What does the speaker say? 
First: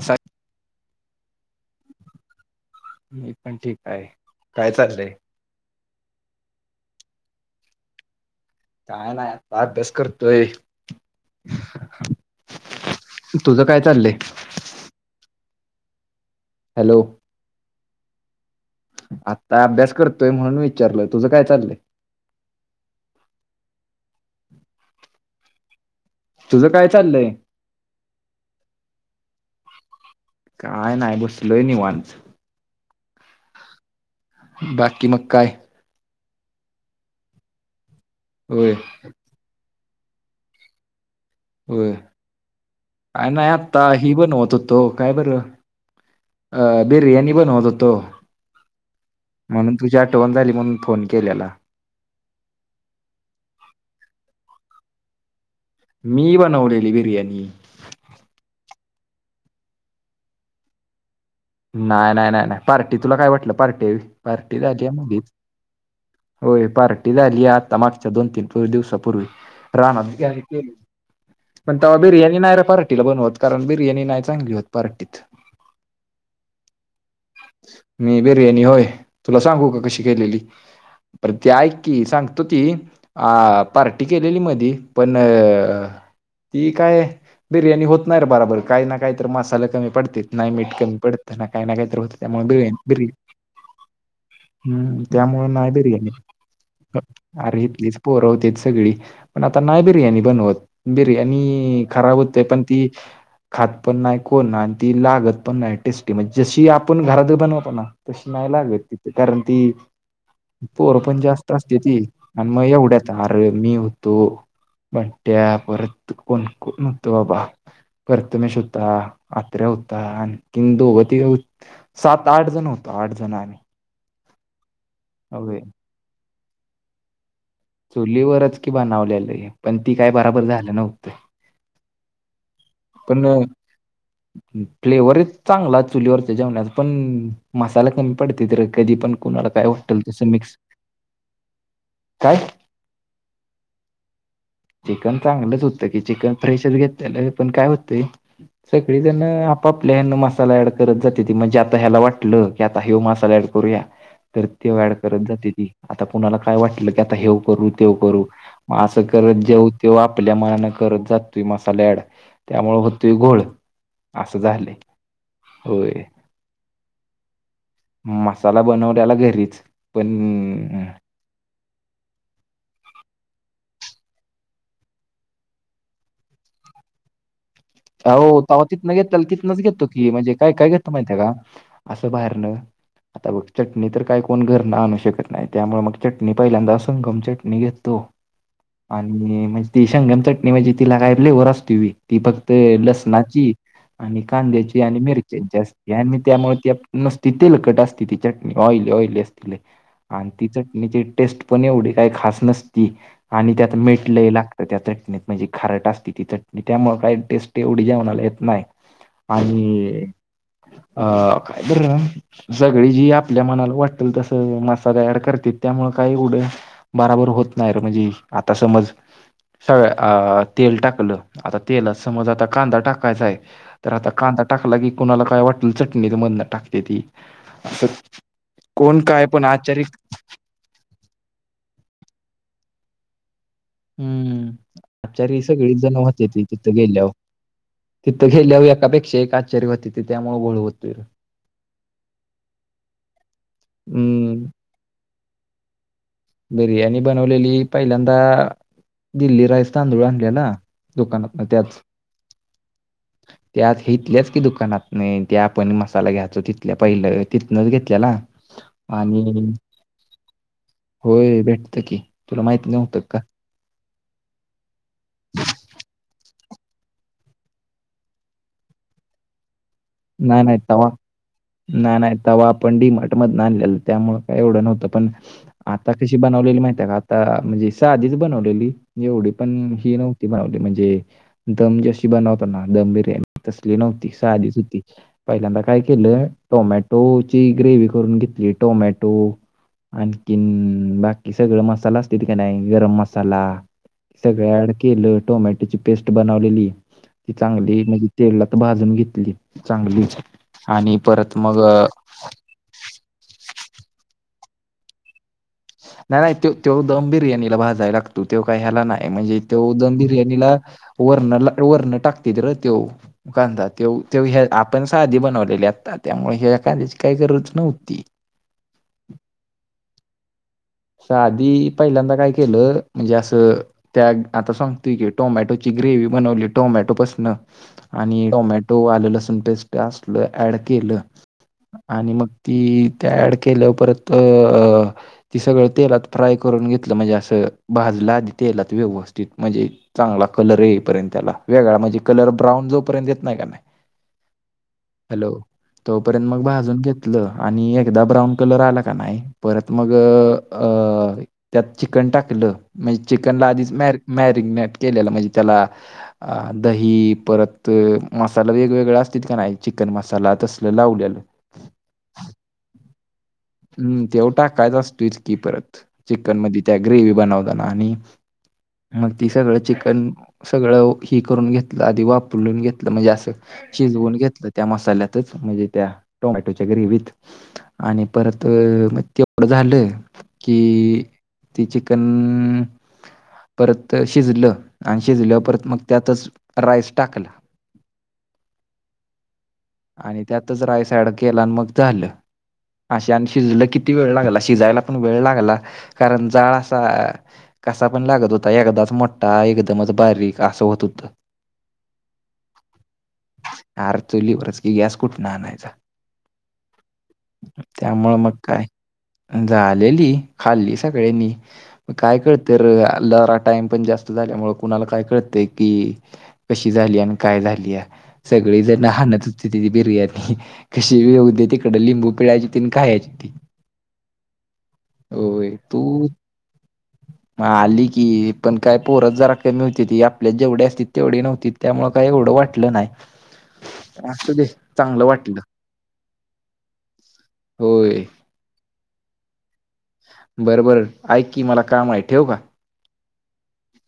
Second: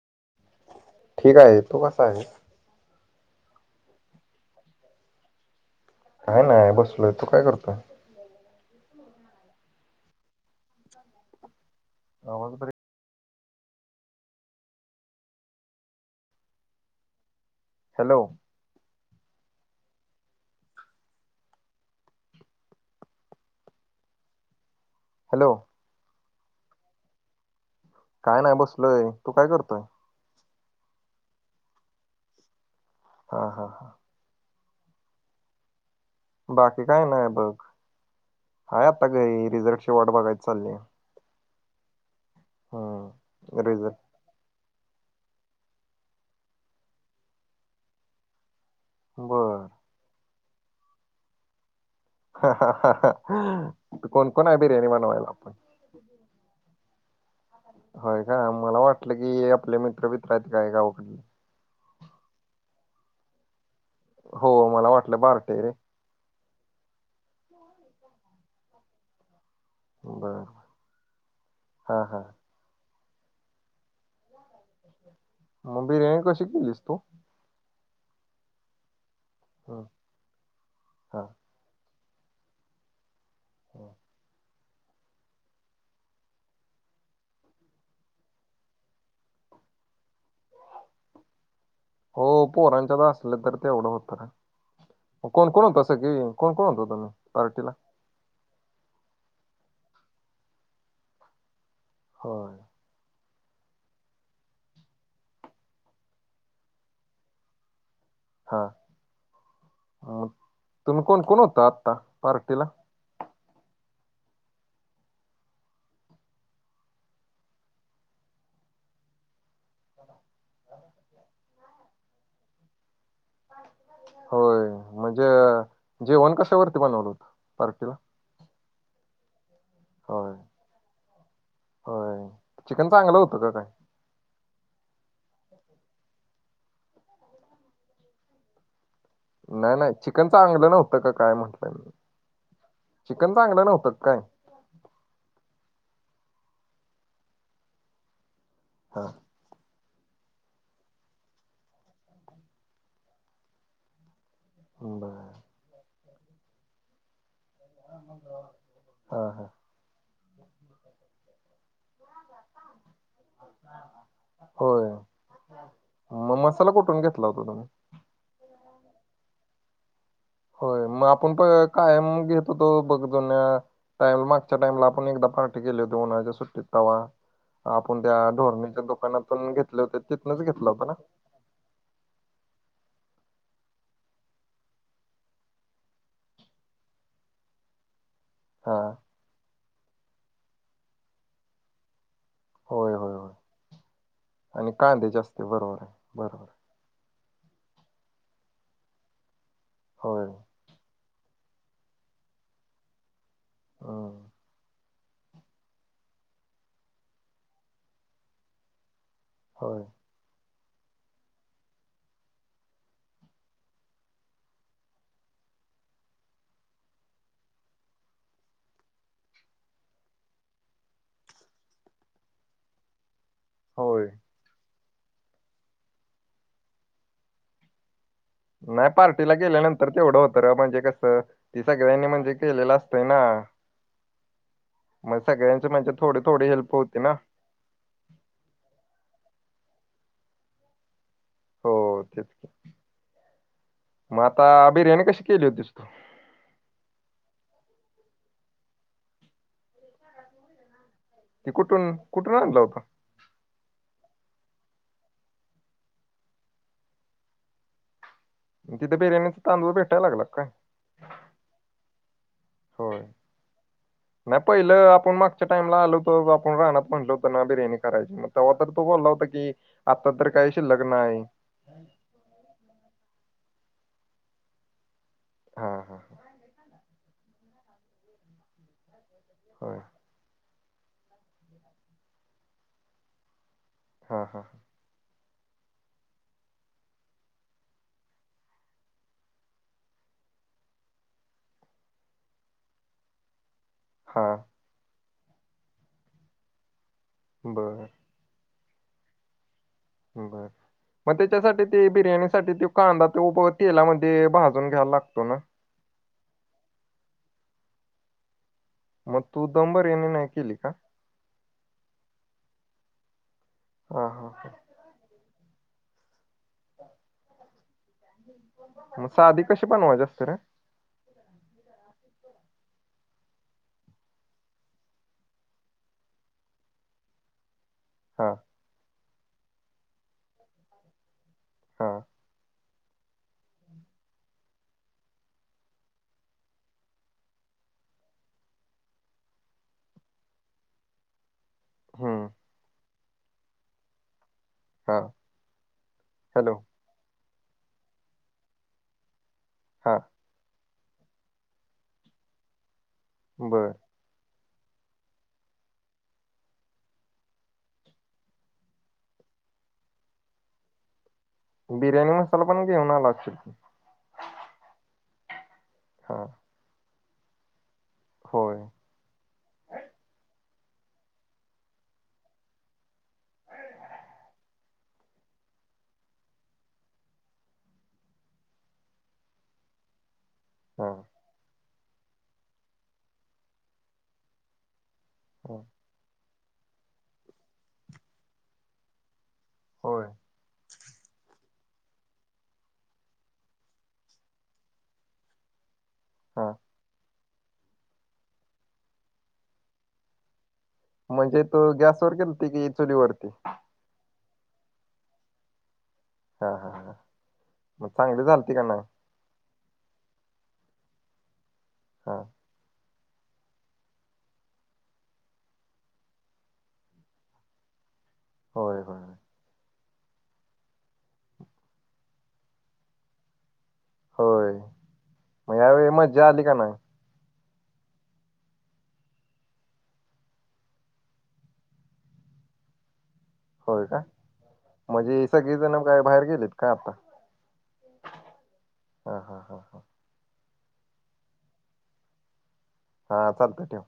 असं ठीक आहे, तू कसा आहेस? मी पण ठीक हाय, काय चालयं? काय नाही बसलोय, तू काय करतो? काय नाय, अभ्यास करतोय. अवन तरी. तुझ काय चालयं? हॅलो! हॅलो! आता अभ्यास करतोय म्हणू विचारलं, तुझं काय चालय? हॅलो! तुझं काय चालयं? काय नाय बसलोय, तू काय करतोय? काय नाय बसलोय निवांत. अं हा हा. बाकी मंग काय? बाकी काय नाय बघ, होय हाय आता घरी रिझल्ट ची वाट बघायचं चाललंय. होय, काय नाय आता रिझल्ट ही बनवत होत तो, काय बरं? अ बिर्याणी बनवत होतो. बर आणि तुझी आठवण झाली म्हणून फोन केल्याला. अ हं हं हं हां, तिथं कोण-कोण हाय बिर्याणी बनवायला? मी बनवलेली बीरयानी. होय का मला वाटलं की हे आपले मित्र-मित्र आहेत काय गावाकडली. नाय नाय नाय नाय, पार्टी तुला काय वाटलं पार्टीआय. हो मला वाटलं पार्टी हाय रे. होय पार्टी झाली आता मागच्या दोन-तीन दिवसापूर्वी. रानात केली बर केली, पण तेव्हा हा हा बिर्याणी नाय र पण तिला बनवत कारण बिर्याणी नाय चांगली होत पार्टीत. मंग बिर्याणी कशी केलीस तु? मी बिर्याणी होय, तुला सांगू का हं, कशी केलेली? हा परत ते ऐक की सांगतो की आ, पार्टी केलेली मधी पण अ ती काय बिर्याणी होत नाय र बराबर काय ना काय तर मी मासाल कमी पडत्यात नाय मीठ कमी. पडत काय ना काय हो पोरांच्यात आसलं तर तेवढं होत ना. हम्म त्यामुळें नाय बिर्याणी, कोण होता क तुम्ही आरे पार्टीला इथलीच पोरं होत्यात सगळी, पण आता नाय बिर्याणी बनवत, बिर्याणी खराब हुत्या होय पण ती खात पण नाय कोण आन् ती लागत पण नाय. टेस्टी म्हणजे जशी आपण घरात बनवतो ना तशी नाय हा लागत तिथं, कारण ती मग पोर तुम्ही पण कोण कोण जास्त होता आत्ता असत्याती आणि मग पार्टीला एवढ्यात आरे मी होतो. बंट्या परत कोण-कोण हुत अबा प्रथमेश होता. अत्र्या हुता आणखीन दोघ तीघ हुत सात-आठ जण होतं आठ जण आम्ही. होय म्हणज होय अ.. जेवण कशावरती बनवलं हुतं चुलीवरच की बनवलेलं पण ती काय होय बराबर झालं नव्हतं होय चिकन चांगलं हुतं पण का काय फ्लेवर एक चांगलाय चुलीवरच ते जेवणाच पण मसाल कमी पडत्याती रं कधी पण त्य नाय नाय चिकन चांगलं नव्हतं का काय म्हटलं.. काय चिकन चांगलं नव्हतं काय चिकन चांगलंच हुत की चिकन फ्रेशच घेतल्याल पण काय होतंय हा सगळीजण आप पापल्यान मसालं ॲड करत जात्याती म्हणजे आता ह्याला वाटलं की आता ह्यो मासाला ॲड करूया तर त्यो ऍड बर करत जात्याती आता कुणाला काय वाटलं की आता ह्यो करू त्यो करू म असं हा करत हा ज्यो त्यो आपल्या मना करत जातूय मसाला ऍड त्यामुळं हुतय गोड असं झालंय होय होय मग मसाला कुठून घेतला हुता तुम्ही मसाला बनवलेला घरीच पण होय म आपण प कायमग घेतो तो [unintelligible] टाइम मागच्या टाइमला आपण एकदा पार्टी केली हुती ब उन्हाळ्याच्या सुट्टीत तवा आपण त्या हो तवा ढोरणीच्या तिथनं घेतल्याल दुकानातून तिथनंच घेतले घेतो होते की म्हणजे तिथनच काय घेतला काय होता घेतं ना माहितीय का असं बाहेरनं आता बघ चटणी तर काय कोण घरनं आणू शकत नाय त्यामुळं मंग चटणी पहिल्यांदा संगम चटणी घेतो [inaudible] हा आणि म्हणजे ती संगम चटणी म्हणजे तिला काय फ्लेवर असतुय व्य ती [unintelligible] ते होय होय होय लसणाची आणि कांद्याची आणि कांद्याचे मिरच्याची बरोबर आहे असते आणि मी बरोबर त्यामुळं आहे. ते नसती तेलकट असती ती चटणी ऑइली ऑइली असते लय होय अन ती चटणीची टेस्ट पण एवढी काय खास नसती आणि त्यात मीठ हम्म लय लाग तर त्या चटणीत म्हणजे खारट असती ती चटणी त्यामुळं काय टेस्ट एवढी जेवणाला येत नाय होय आणि अ काय बरं सगळी जी आपल्या मनाला वाटल तसं मसाला अॅड करतयाय त्यामुळ काय उघ बराबर होत नाय रं म्हणजे आता समज सगळं अ.. तेल टाकलं आता तेलात समज आता कांदा टाकायचाय तर होय आता कांदा टाकला की कुणाला काय वाटल चटणी मध टाकते ती अस लय पार्टीला गेल्यानंतर तेवढं होत तर आपण जे कस ते सगळ्यांनी म्हणजे केलेलं असतंय ना हम्म मग आचारी सगळ्यांची सगळीच म्हणजे जण थोडी होत्याती थोडी तिथं हेल्प होती गेल्याव ना तिथं गेल्याव एकापेक्षा एक आचारी होत्यात त्यामुळं घोळ हुतूय हो तेच की म हम्म आता बिर्याणी कशी केली होतीस तू बिर्याणी बनवलेली पहिल्यांदा दिल्ली राईस तांदूळ आणलेला दुकानातनं ती त्याच कुठून कुठून आणला होता त्याच इथल्याच की दुकानातनं त्या आपण मसाला घ्यायचो तिथल्या पहिल्या तिथनचं घेतल्याला तिथं बिर्याणीच तांदूळ भेटाय लागलं काय होय भेटतं की तुला माहिती नव्हतं का नाय पहिलं आपण मागच्या टाइमला आलो होतो आपण रानात म्हणलं हुतं ना बिर्याणी करायची म तवा तर तो बोला हूता की आता तर नाय काही नाय शिल्लक तवा नाही नाय नाय तवा आपण डी मार्ट मध्नं आणल्यालं त्यामुळं काय एवढं नव्हतं पण हा आता हा कशी बनवलेली माहितय का आता म्हणजे साधीच बनवलेली एवढी पण होय ही नव् बनवली म्हणजे, दम जी अशी बनवतो ना, दम बिर्याणी तसली नव्हती, हा हा साधीच हुती. पहिल्यांदा काय केलं, टोमॅटोची ग्रेव्ही करून घेतली, टोमॅटो आणखीन, बाकी सगळं मसाला असत्याती की नई गरम मसाला हा सगळ ऍड केलं, टोमॅटोची पेस्ट बनवलेली, ती बर चांगली तेलात भाजून घेतली. चांगली बर, आणि मग परत त्याच्यासाठी अ, ते बिर्याणीसाठी ते कांदा तो तेलामध्ये भाजून घ्यायला लागतो ना. नाही नाही तो दम बिर्याणीला भाजाय लागतो, तो ककाय हेला नाही, मग म्हणजे तू तो दम बिर्याणी नाही बिर्याणीला केली का वर्ण, वर्ण टाकतात रं त्यो, कांदा त्यो हा यो हा हा. पण साधी बनवलेली आत्ता, त्यामुळ ह्या कांद्याची काही गरज नव्हती. म साधी कशी बनवायची असत्या रं? साधी, पहिल्यांदा काय केलं, म्हणजे असं त्या आता सांगतुय की, टोमॅटोची ग्रेव्ही बनवली टोमॅटोपसनं आणि हा टोमॅटो, आलं लसूण पेस्ट, असलं ऍड केलं, हा आणि मग ती ते ऍड केलं परत अ ती सगळं तेलात फ्राय करून घेतलं, म्हणजे असं भाजलं आधी तेलात व्यवस्थित, म्हणजे चांगला कलर येईपर्यंत त्याला, वेगळा म्हणजे हम्म कलर ब्राउन जोपर्यंत येत नाही का नाय हा हॅलो, तोपर्यंत मग हॅलो भाजून घेत एकदा ब्राऊन कलर आला का नाय, परत मग हा त्यात चिकन टाकलं, म्हणजे चिकनला बर आधीच म मॅरिग्नेट केलेल, म्हणजे त्याला अ दही, परत मसाला वेगवेगळ असत का नाय, चिकन मसाला तसल लावलेलं. बिर्याणी मसाला पण घेऊन आला अशील? हम्, तो टाकायचा असतोयच की परत, हा चिकन मधी त्या, ग्रेव्ही बनवताना आणि होय. मग ती सगळं चिकन, सगळं ही करून घेतलं, आधी वापलून घेत म्हणजे असं, शिजवून घेतलं. त्या मसाल्यातच, म्हणजे त्या टोमॅटोच्या ग्रेवीत, आणि परत, मग तेवढं झालं हा की ती चिकन, परत शिजलं आणि शिजल्यावर हा, परत मग त्यातच, राईस टाकला. होय आणि त्यातच रायस ऍड केला, आणि मग झालं. अश्या आणि शिजल किती वेळ लागला, शिजायला पण वेळ लागला, कारण हा जाळ कसा पण लागत होता, एकदाच मोठा, एकदमच बारीक, असं होत हो म्हणजे तो गॅसवर केलत, कि चोलीवरती? अर्, चोलीवरच की, गॅस कुठन आणायचा. हा. हा. हा. त्याममुळ चांगली मग झालती का काय, नाही? झालेली, खाल्ली सगळ्यांनी, मग हा काय करत तर लहरा टाइम पण जास्त झाल्यामुळे, कुणाला काय कळतय की कशी झाल्या? आणि काय झाल्या? होय सगळीजण होय हणत होते ती बिर्याणी, कशी बी होऊदे तिकड, लिंबू पिळ तीन खायची होती. होय, मग यावेळी मज्जा आली का नाय? म आली की, पण काय पोरत जरा कमी होतीत, ती आपल्यात जजेवढी असत्यात तेवढी नव्हती. त्यामुळे काय एवढं वाटलं नाय. होय का म्हणजे सगळे जण मग काय बाहेर गेलेत का आता? होय हा हा हा हा बरबर ऐ की मला काम आहे ठेव का? हा चालतंय चालतंय